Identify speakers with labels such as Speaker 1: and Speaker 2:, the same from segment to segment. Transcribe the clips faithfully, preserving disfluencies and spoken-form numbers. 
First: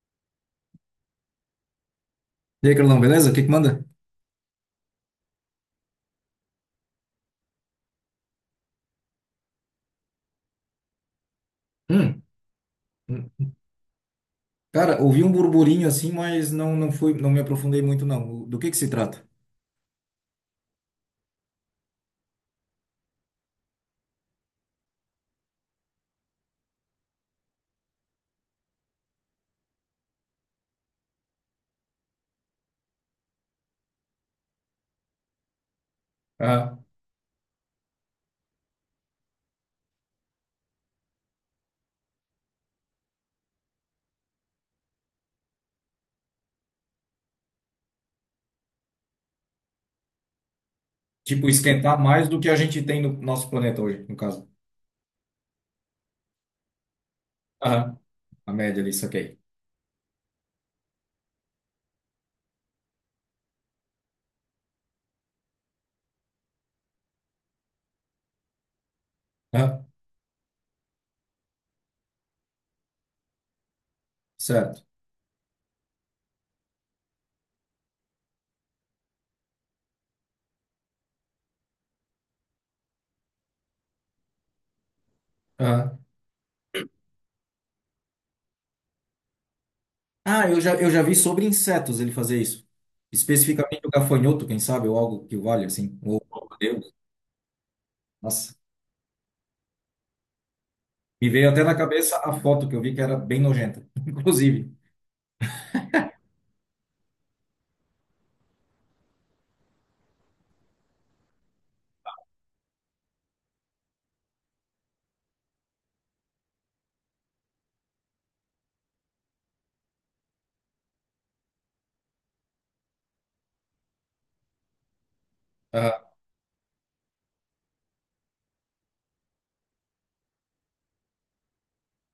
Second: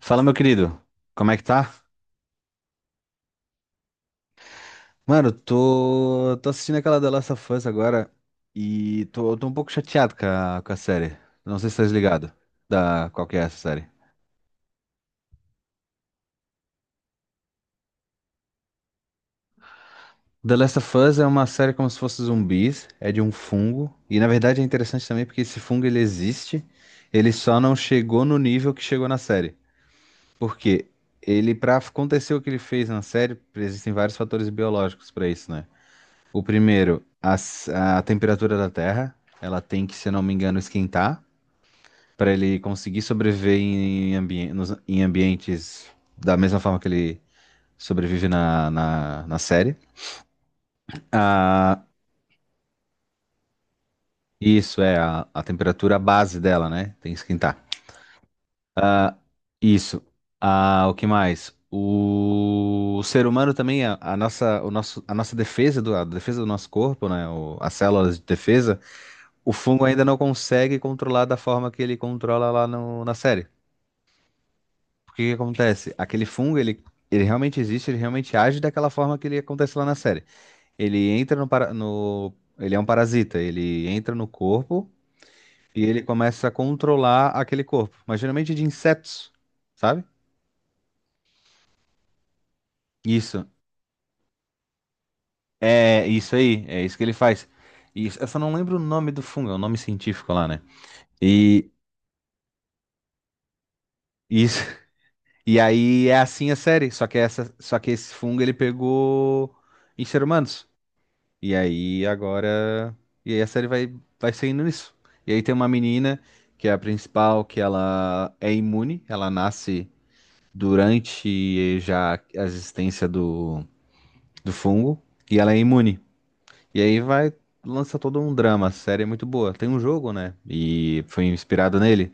Speaker 1: Fala, meu querido. Como é que tá?
Speaker 2: E aí, Carlão, beleza? O que que manda?
Speaker 1: Mano, eu tô, tô assistindo aquela The Last of Us agora e tô, tô um pouco chateado com a, com a série. Não sei se tá
Speaker 2: Hum,
Speaker 1: ligado da qual que é
Speaker 2: hum.
Speaker 1: essa série.
Speaker 2: Cara, ouvi um burburinho assim, mas não não fui, não me aprofundei muito não. Do que que se trata?
Speaker 1: The Last of Us é uma série como se fosse zumbis, é de um fungo e na verdade é interessante também porque esse fungo ele existe, ele só não chegou no nível que chegou na série. Por quê? Ele, pra acontecer o que ele fez na série, existem vários fatores biológicos pra isso, né? O
Speaker 2: Ah,
Speaker 1: primeiro, a, a temperatura da Terra, ela tem que, se eu não me engano, esquentar para ele conseguir sobreviver em, ambien- nos- em ambientes da mesma forma que ele sobrevive na, na, na série.
Speaker 2: tipo,
Speaker 1: Ah,
Speaker 2: esquentar mais do que a gente tem no nosso planeta hoje, no caso.
Speaker 1: isso é a, a temperatura base dela, né? Tem que esquentar.
Speaker 2: Aham, a média ali,
Speaker 1: Ah,
Speaker 2: saquei.
Speaker 1: isso. Ah, o que mais? O, o ser humano também, a, a nossa, o nosso, a nossa defesa do, a defesa do nosso corpo, né? O- as células de defesa. O
Speaker 2: Aham,
Speaker 1: fungo ainda não consegue controlar da forma que ele controla lá no- na série.
Speaker 2: certo.
Speaker 1: Porque o que que acontece? Aquele fungo, ele, ele realmente existe, ele realmente age daquela forma que ele acontece lá na série. Ele entra no, para- no- Ele é um parasita, ele entra no corpo e
Speaker 2: Aham.
Speaker 1: ele começa a controlar aquele corpo. Mas geralmente de insetos, sabe?
Speaker 2: Ah, eu já, eu já vi sobre insetos ele fazer isso.
Speaker 1: Isso.
Speaker 2: Especificamente o gafanhoto, quem sabe, ou algo que valha assim.
Speaker 1: É
Speaker 2: Ou,
Speaker 1: isso
Speaker 2: oh, meu
Speaker 1: aí, é
Speaker 2: Deus,
Speaker 1: isso que ele faz. Isso, eu só não
Speaker 2: nossa.
Speaker 1: lembro o nome do fungo, é o nome científico lá, né?
Speaker 2: Me veio até
Speaker 1: E
Speaker 2: na cabeça a foto que eu vi que era bem nojenta,
Speaker 1: isso,
Speaker 2: inclusive.
Speaker 1: e aí é assim a série, só que essa, só que esse fungo ele pegou em ser humanos. E aí agora, e aí a série vai vai seguindo nisso. E aí tem uma menina que é a principal, que ela é imune, ela nasce durante já a existência do, do fungo e ela é imune. E aí vai lança todo um drama, a série é muito boa. Tem um jogo, né? E foi inspirado nele.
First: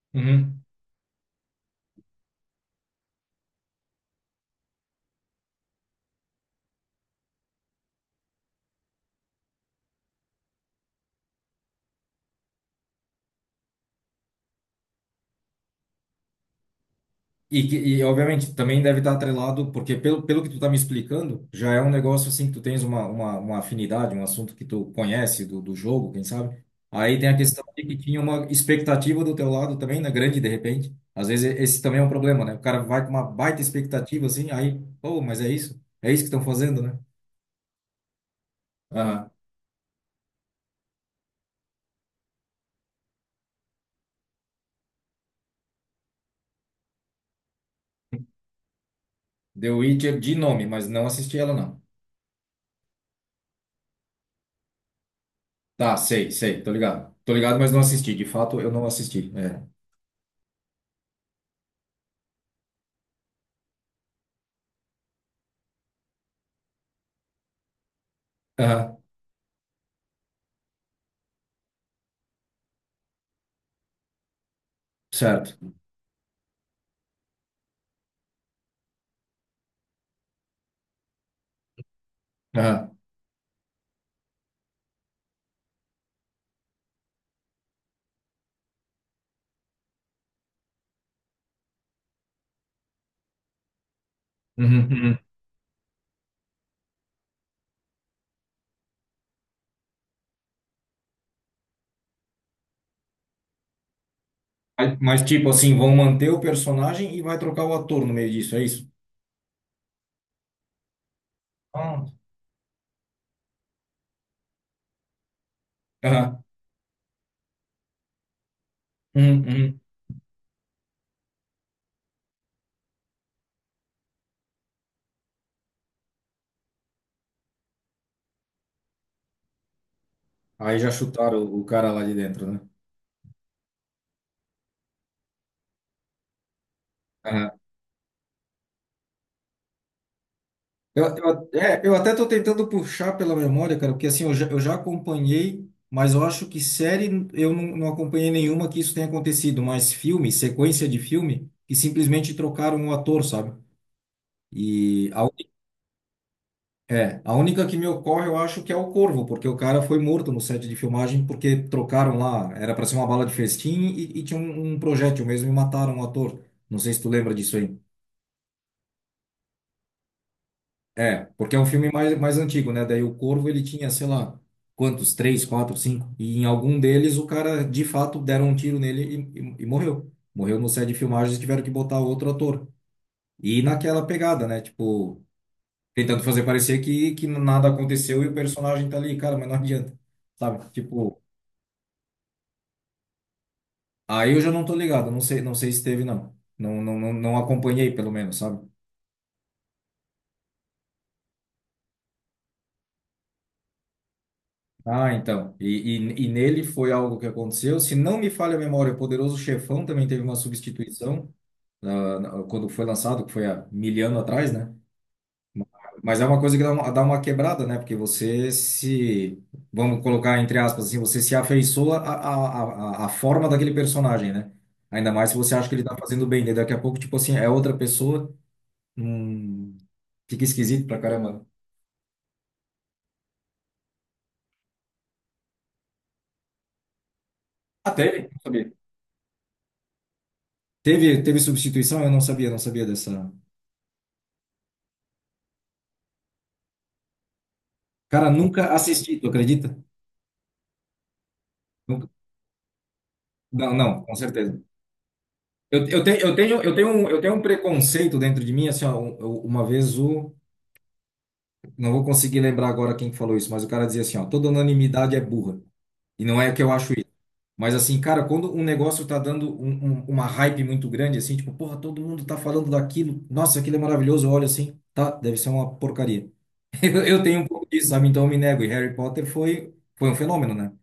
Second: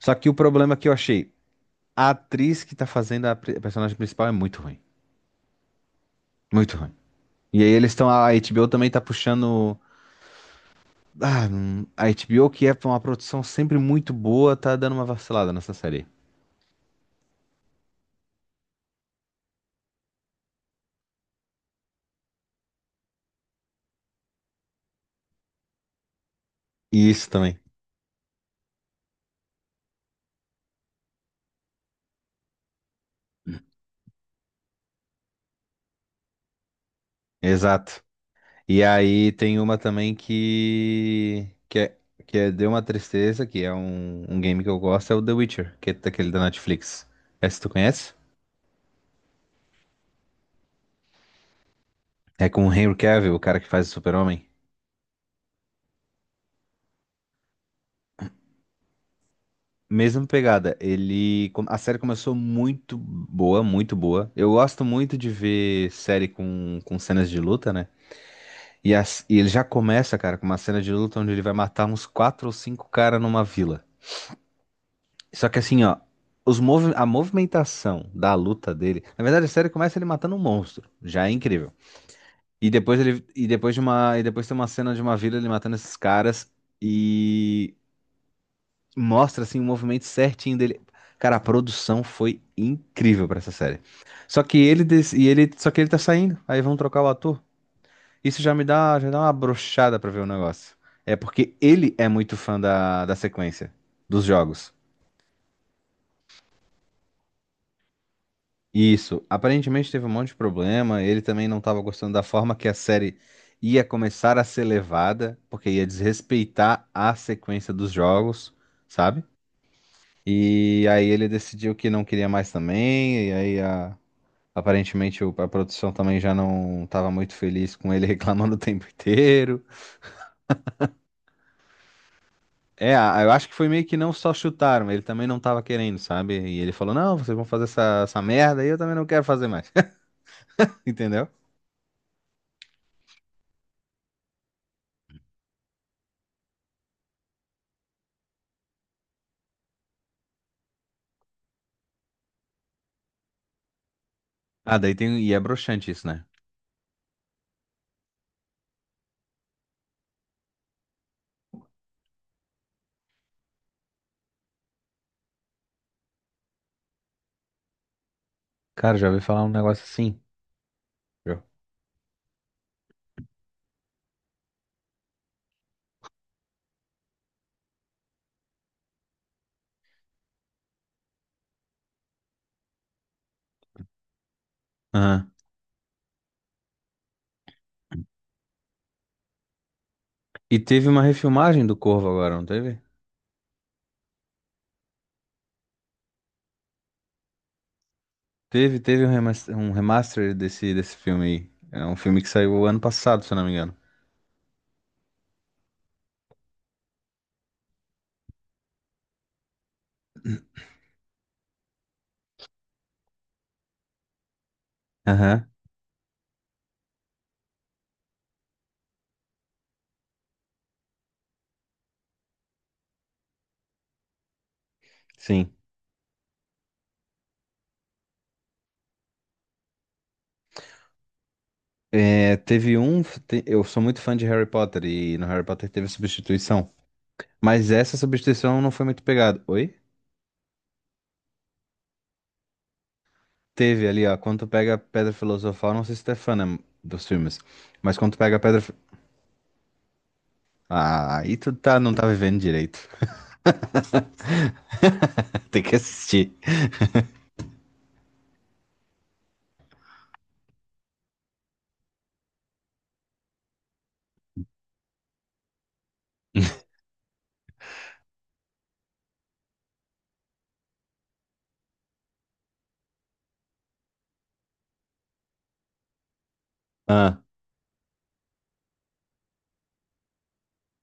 Speaker 1: Só que o
Speaker 2: Ah,
Speaker 1: problema que eu achei, a atriz que tá fazendo a pri- a personagem principal é muito ruim. Muito ruim. E aí eles estão. A H B O também tá puxando. Ah, hum, a H B O, que é uma produção sempre muito boa, tá dando uma vacilada nessa série.
Speaker 2: e, que- e, obviamente, também deve estar atrelado, porque pelo, pelo que tu tá me explicando, já é um negócio assim que tu tens uma, uma, uma afinidade, um assunto que tu conhece do, do jogo, quem sabe?
Speaker 1: E
Speaker 2: Aí
Speaker 1: isso
Speaker 2: tem a
Speaker 1: também.
Speaker 2: questão de que tinha uma expectativa do teu lado também, né? Grande, de repente. Às vezes esse também é um problema, né? O cara vai com uma baita expectativa assim, aí, pô, mas é isso? É isso que estão fazendo, né?
Speaker 1: Exato. E
Speaker 2: Aham.
Speaker 1: aí tem uma também que. Que é, que é- deu uma tristeza, que é um, um game que eu gosto, é o The Witcher, que é daquele da Netflix. Essa tu conhece?
Speaker 2: The Witcher de nome, mas não assisti ela, não.
Speaker 1: É com o Henry Cavill, o cara que faz o Super-Homem.
Speaker 2: Tá, sei, sei, tô ligado. Tô ligado, mas não assisti. De fato, eu não assisti. É.
Speaker 1: Mesma pegada, ele, com- a série começou muito boa, muito boa. Eu gosto muito de ver série com, com cenas de luta, né? E,
Speaker 2: Aham,
Speaker 1: as- e ele já começa, cara, com uma cena de luta onde ele vai matar uns quatro ou cinco caras numa vila. Só que
Speaker 2: certo.
Speaker 1: assim, ó, os movi- a movimentação da luta dele, na verdade a série começa ele matando um monstro, já é incrível. E
Speaker 2: Aham.
Speaker 1: depois ele, e depois de uma, e depois tem uma cena de uma vila ele matando esses caras mostra assim o movimento certinho dele. Cara, a produção foi incrível pra essa série. Só que ele
Speaker 2: Uhum,
Speaker 1: des-
Speaker 2: uhum.
Speaker 1: e ele só que ele tá saindo, aí vão trocar o ator. Isso já me dá, já dá uma brochada pra ver o negócio. É porque ele é muito fã da, da sequência dos jogos.
Speaker 2: Mas, mas, tipo assim, vão manter o personagem e vai trocar o ator no meio disso, é isso?
Speaker 1: Isso, aparentemente teve um monte de problema, ele também não estava
Speaker 2: Ah,
Speaker 1: gostando da forma que a série ia começar a ser levada, porque ia
Speaker 2: aham.
Speaker 1: desrespeitar a sequência dos jogos, sabe?
Speaker 2: Uhum, uhum.
Speaker 1: E aí ele decidiu que não queria mais também, e aí a- aparentemente o- a produção também já não estava muito feliz com ele reclamando o tempo inteiro.
Speaker 2: Aí já chutaram o, o cara lá de dentro, né?
Speaker 1: É, a- eu acho que foi meio que não só chutaram, ele também não estava querendo, sabe? E ele falou, não, vocês vão
Speaker 2: Aham.
Speaker 1: fazer essa, essa merda e eu também não quero fazer mais,
Speaker 2: Eu,
Speaker 1: entendeu?
Speaker 2: eu, é, eu até tô tentando puxar pela memória, cara, porque assim, eu já, eu já acompanhei, mas eu acho que série eu não, não acompanhei nenhuma que isso tenha acontecido, mas filme, sequência de filme, que simplesmente trocaram o ator, sabe?
Speaker 1: Ah, daí
Speaker 2: E
Speaker 1: tem,
Speaker 2: a,
Speaker 1: e é broxante isso, né?
Speaker 2: é, a única que me ocorre, eu acho que é o Corvo, porque o cara foi morto no set de filmagem porque trocaram lá, era para ser uma bala de festim e, e tinha um, um projétil mesmo e mataram o ator. Não sei se tu lembra disso aí.
Speaker 1: Cara, já ouvi falar um negócio assim.
Speaker 2: É,
Speaker 1: Já.
Speaker 2: porque é um filme mais, mais antigo, né? Daí o Corvo ele tinha, sei lá, quantos? Três, quatro, cinco. E em algum deles o cara de fato deram um tiro nele e, e, e morreu. Morreu no set de filmagens e tiveram que botar outro ator. E naquela pegada, né? Tipo,
Speaker 1: Aham.
Speaker 2: tentando fazer parecer que, que nada aconteceu e o personagem tá ali, cara, mas não adianta,
Speaker 1: E
Speaker 2: sabe?
Speaker 1: teve uma
Speaker 2: Tipo,
Speaker 1: refilmagem do Corvo agora, não teve?
Speaker 2: aí eu já não tô ligado, não sei, não sei se teve, não. Não, não, não, não acompanhei, pelo menos, sabe?
Speaker 1: Teve, teve um remaster, um remaster desse, desse filme aí. É um filme que saiu ano passado, se eu não me engano.
Speaker 2: Ah, então. E, e, e nele foi algo que aconteceu. Se não me falha a memória, o Poderoso Chefão também teve uma substituição, ah, na- quando foi lançado, que foi há mil anos atrás, né?
Speaker 1: Aham,
Speaker 2: Mas é uma coisa que dá uma, dá uma quebrada, né? Porque você se, vamos colocar entre aspas assim, você se afeiçoa à, à, à à forma daquele personagem, né? Ainda mais se
Speaker 1: sim.
Speaker 2: você acha que ele tá fazendo bem, daí daqui a pouco, tipo assim, é outra pessoa, hum, fica esquisito pra caramba.
Speaker 1: É, teve um. Te- Eu sou muito fã de Harry Potter e no Harry Potter teve substituição. Mas
Speaker 2: Ah,
Speaker 1: essa
Speaker 2: teve? Não
Speaker 1: substituição não
Speaker 2: sabia.
Speaker 1: foi muito pegada. Oi?
Speaker 2: Teve, teve substituição? Eu não sabia, não sabia dessa.
Speaker 1: Teve ali, ó. Quando tu pega a Pedra Filosofal, não sei se tu é fã, né, dos filmes. Mas quando tu
Speaker 2: Cara,
Speaker 1: pega a Pedra.
Speaker 2: nunca
Speaker 1: Fi-
Speaker 2: assisti, tu acredita?
Speaker 1: Ah, aí tu tá, não tá
Speaker 2: Nunca-
Speaker 1: vivendo direito.
Speaker 2: não, não, com certeza.
Speaker 1: Tem que
Speaker 2: Eu, eu tenho,
Speaker 1: assistir.
Speaker 2: eu tenho, eu tenho um, eu tenho um preconceito dentro de mim, assim, ó, um- eu- uma vez o não vou conseguir lembrar agora quem que falou isso, mas o cara dizia assim, ó, toda unanimidade é burra. E não é que eu acho isso. Mas assim, cara, quando um negócio tá dando um- um- uma hype muito grande, assim, tipo, porra, todo mundo tá falando daquilo, nossa, aquilo é maravilhoso, olha assim, tá, deve ser uma porcaria. Eu, eu
Speaker 1: Ah,
Speaker 2: tenho um pouco disso, sabe? Então eu me nego. E Harry Potter foi, foi um fenômeno, né?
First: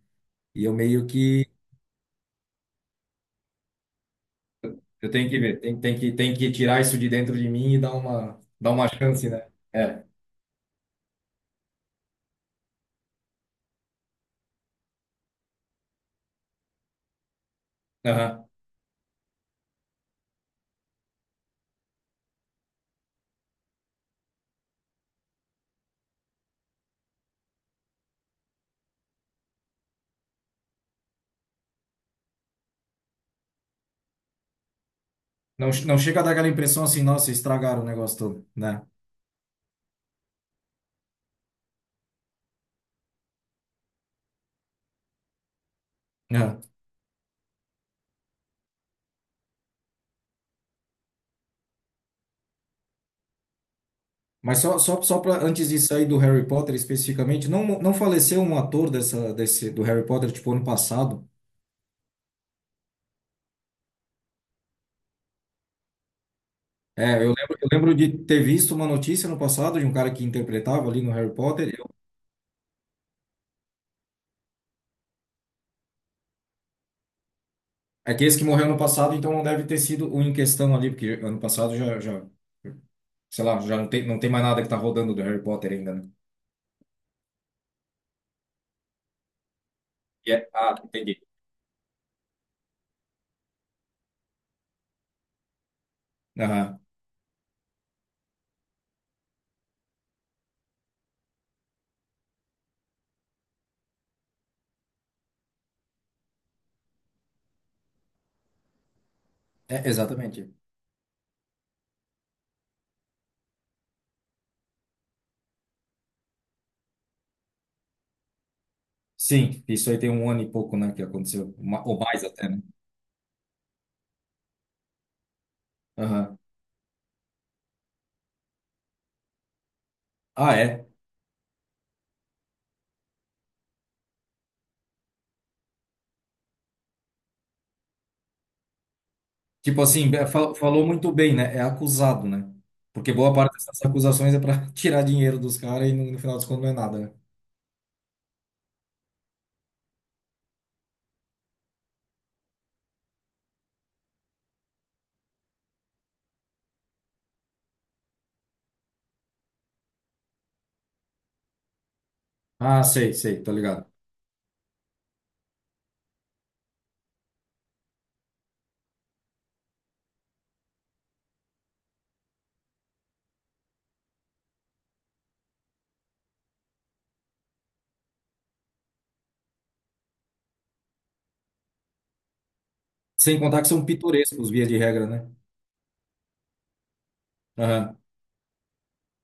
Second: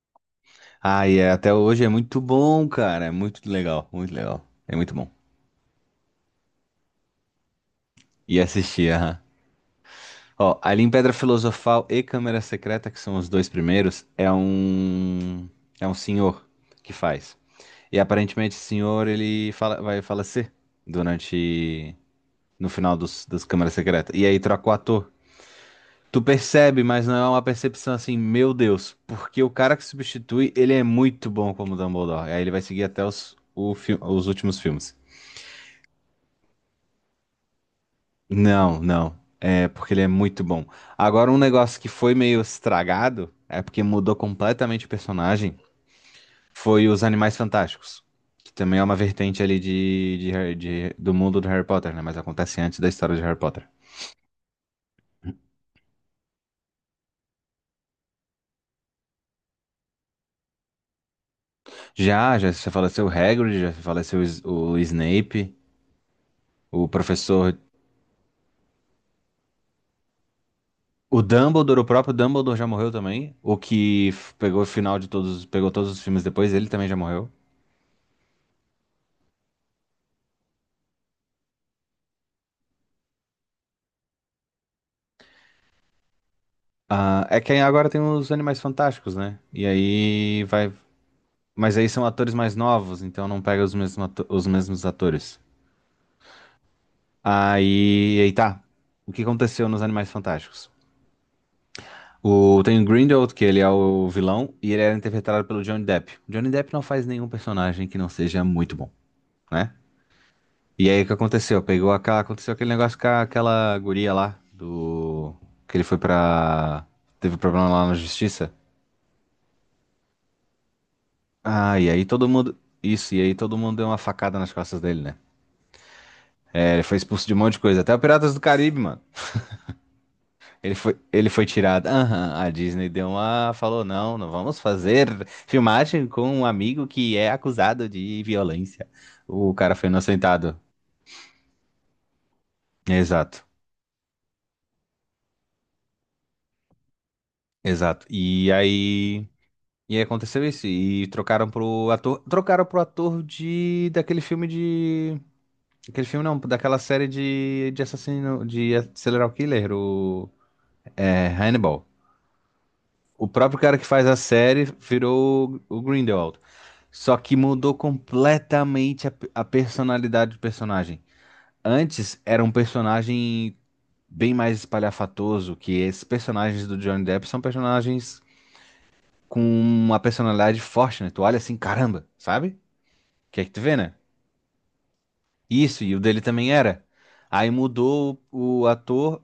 Speaker 2: E eu meio
Speaker 1: ah, e é-
Speaker 2: que,
Speaker 1: até hoje é muito bom, cara. É muito legal, muito legal. É muito bom.
Speaker 2: eu tenho que ver, tem, tem que, tem que tirar isso de dentro de mim e dar
Speaker 1: E
Speaker 2: uma, dar uma
Speaker 1: assistir, aham.
Speaker 2: chance, né? É,
Speaker 1: Ó, ali em Pedra Filosofal e Câmara Secreta, que são os dois primeiros, é um é um senhor que faz. E
Speaker 2: aham.
Speaker 1: aparentemente esse senhor ele fala- vai falecer durante no final dos, das Câmaras Secretas. E aí troca o ator. Tu percebe, mas não é uma percepção assim, meu Deus, porque o cara que substitui, ele é muito bom como Dumbledore. Aí ele vai seguir até os, o fi- os últimos filmes.
Speaker 2: Não, não chega a dar aquela impressão assim, nossa, estragaram o negócio todo,
Speaker 1: Não,
Speaker 2: né?
Speaker 1: não. É porque ele é muito bom. Agora, um negócio que foi meio estragado, é porque mudou completamente o personagem, foi os Animais Fantásticos. Que também é uma vertente ali de, de Harry- de- do mundo do Harry Potter, né? Mas acontece antes da história de Harry Potter.
Speaker 2: Mas só, só, só para antes de sair do Harry Potter especificamente, não, não faleceu um ator dessa, desse, do Harry Potter, tipo, ano passado?
Speaker 1: Já, já se faleceu o Hagrid, já se faleceu o, S- o Snape, o
Speaker 2: É, eu
Speaker 1: professor.
Speaker 2: lembro, eu lembro de ter visto uma notícia no passado de um cara que interpretava ali no
Speaker 1: O
Speaker 2: Harry Potter.
Speaker 1: Dumbledore, o
Speaker 2: Eu-
Speaker 1: próprio Dumbledore já morreu também. O que f- pegou o final de todos, pegou todos os filmes depois, ele também já morreu.
Speaker 2: é que esse que morreu ano passado, então não deve ter sido o em questão ali, porque ano passado já, já, sei lá, já não tem, não tem mais nada que tá rodando do Harry Potter ainda, né?
Speaker 1: Ah, é que aí agora tem os Animais Fantásticos, né? E
Speaker 2: E
Speaker 1: aí
Speaker 2: é-
Speaker 1: vai.
Speaker 2: ah, entendi.
Speaker 1: Mas aí são atores mais novos, então não pega os mesmos, ato- os mesmos atores.
Speaker 2: Aham.
Speaker 1: Aí, aí tá. O que aconteceu nos Animais Fantásticos? O... Tem o Grindelwald, que ele é o vilão, e ele era interpretado pelo Johnny Depp. Johnny Depp não faz nenhum personagem que não seja muito bom, né?
Speaker 2: É, exatamente.
Speaker 1: E aí o que aconteceu? Pegou aquela... Aconteceu aquele negócio com a- aquela guria lá, do... Que ele foi pra... Teve problema lá na justiça.
Speaker 2: Sim, isso aí tem um ano e pouco, né, que aconteceu,
Speaker 1: Ah,
Speaker 2: Ma-
Speaker 1: e
Speaker 2: ou
Speaker 1: aí
Speaker 2: mais
Speaker 1: todo
Speaker 2: até,
Speaker 1: mundo.
Speaker 2: né?
Speaker 1: Isso, e aí todo mundo deu uma facada nas costas dele, né?
Speaker 2: Aham.
Speaker 1: É, ele foi expulso de um monte de coisa, até o Piratas do Caribe, mano.
Speaker 2: Ah,
Speaker 1: Ele
Speaker 2: é?
Speaker 1: foi, ele foi tirado. Aham, a Disney deu uma. Falou: não, não vamos fazer filmagem com um amigo que é acusado de violência. O cara
Speaker 2: Tipo
Speaker 1: foi
Speaker 2: assim, be- fal-
Speaker 1: inocentado.
Speaker 2: falou muito bem, né? É acusado, né? Porque boa
Speaker 1: Exato,
Speaker 2: parte dessas acusações é para tirar dinheiro dos caras e no, no final das contas não é nada, né?
Speaker 1: exato. E aí. E aí aconteceu isso. E trocaram pro ator. Trocaram pro ator de. Daquele filme de. Aquele filme não, daquela série de, de assassino. De Serial Killer, o. É, Hannibal.
Speaker 2: Ah, sei,
Speaker 1: O
Speaker 2: sei, tô
Speaker 1: próprio cara que
Speaker 2: ligado.
Speaker 1: faz a série virou o o Grindelwald. Só que mudou completamente a, a personalidade do personagem. Antes era um personagem bem mais espalhafatoso, que esses personagens do Johnny Depp são personagens com uma personalidade forte, né? Tu olha assim, caramba, sabe? O
Speaker 2: Sem
Speaker 1: que é que tu
Speaker 2: contar que
Speaker 1: vê,
Speaker 2: são
Speaker 1: né?
Speaker 2: pitorescos, via de regra, né?
Speaker 1: Isso, e o dele também era. Aí
Speaker 2: Aham.
Speaker 1: mudou o ator,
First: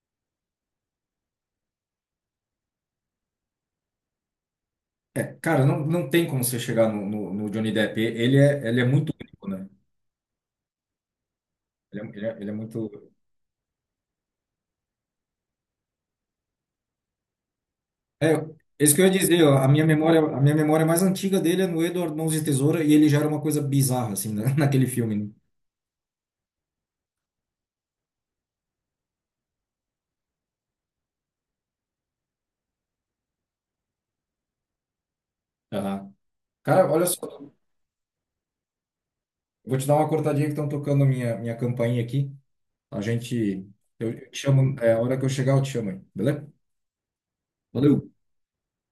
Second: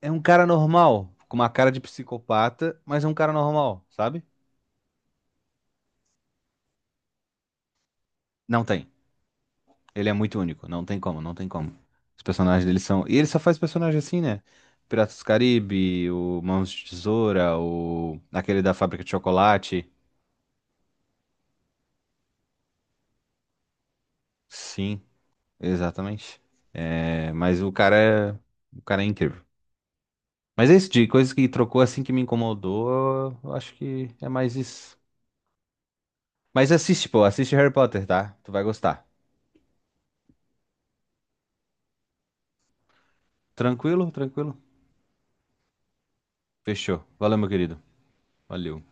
Speaker 1: é um cara normal, com uma cara de psicopata, mas é um cara normal, sabe?
Speaker 2: É, cara, não, não tem como você chegar no, no, no Johnny Depp. E- ele
Speaker 1: Não
Speaker 2: é, ele é
Speaker 1: tem.
Speaker 2: muito único, né?
Speaker 1: Ele é muito único, não tem como, não tem como.
Speaker 2: Ele é,
Speaker 1: Os
Speaker 2: ele é, ele é
Speaker 1: personagens dele
Speaker 2: muito.
Speaker 1: são. E ele só faz personagem assim, né? Piratas do Caribe, o Mãos de Tesoura, o.
Speaker 2: É,
Speaker 1: aquele da
Speaker 2: isso que
Speaker 1: fábrica
Speaker 2: eu
Speaker 1: de
Speaker 2: ia dizer, ó, a minha
Speaker 1: chocolate.
Speaker 2: memória, a minha memória mais antiga dele é no Edward Mãos de Tesoura e ele já era uma coisa bizarra, assim, né? Naquele
Speaker 1: Sim,
Speaker 2: filme, né?
Speaker 1: exatamente. É, mas o cara é. O cara é incrível. Mas é isso, de coisas que trocou assim que me incomodou, eu acho que é mais isso.
Speaker 2: Aham.
Speaker 1: Mas
Speaker 2: Cara, olha
Speaker 1: assiste, pô,
Speaker 2: só.
Speaker 1: assiste Harry Potter, tá? Tu vai gostar.
Speaker 2: Vou te dar uma cortadinha que estão tocando a minha, minha campainha aqui. A gente.
Speaker 1: Tranquilo,
Speaker 2: Eu te
Speaker 1: tranquilo.
Speaker 2: chamo. É, a hora que eu chegar, eu te chamo aí, beleza?
Speaker 1: Fechou. Valeu, meu querido.
Speaker 2: Valeu!
Speaker 1: Valeu.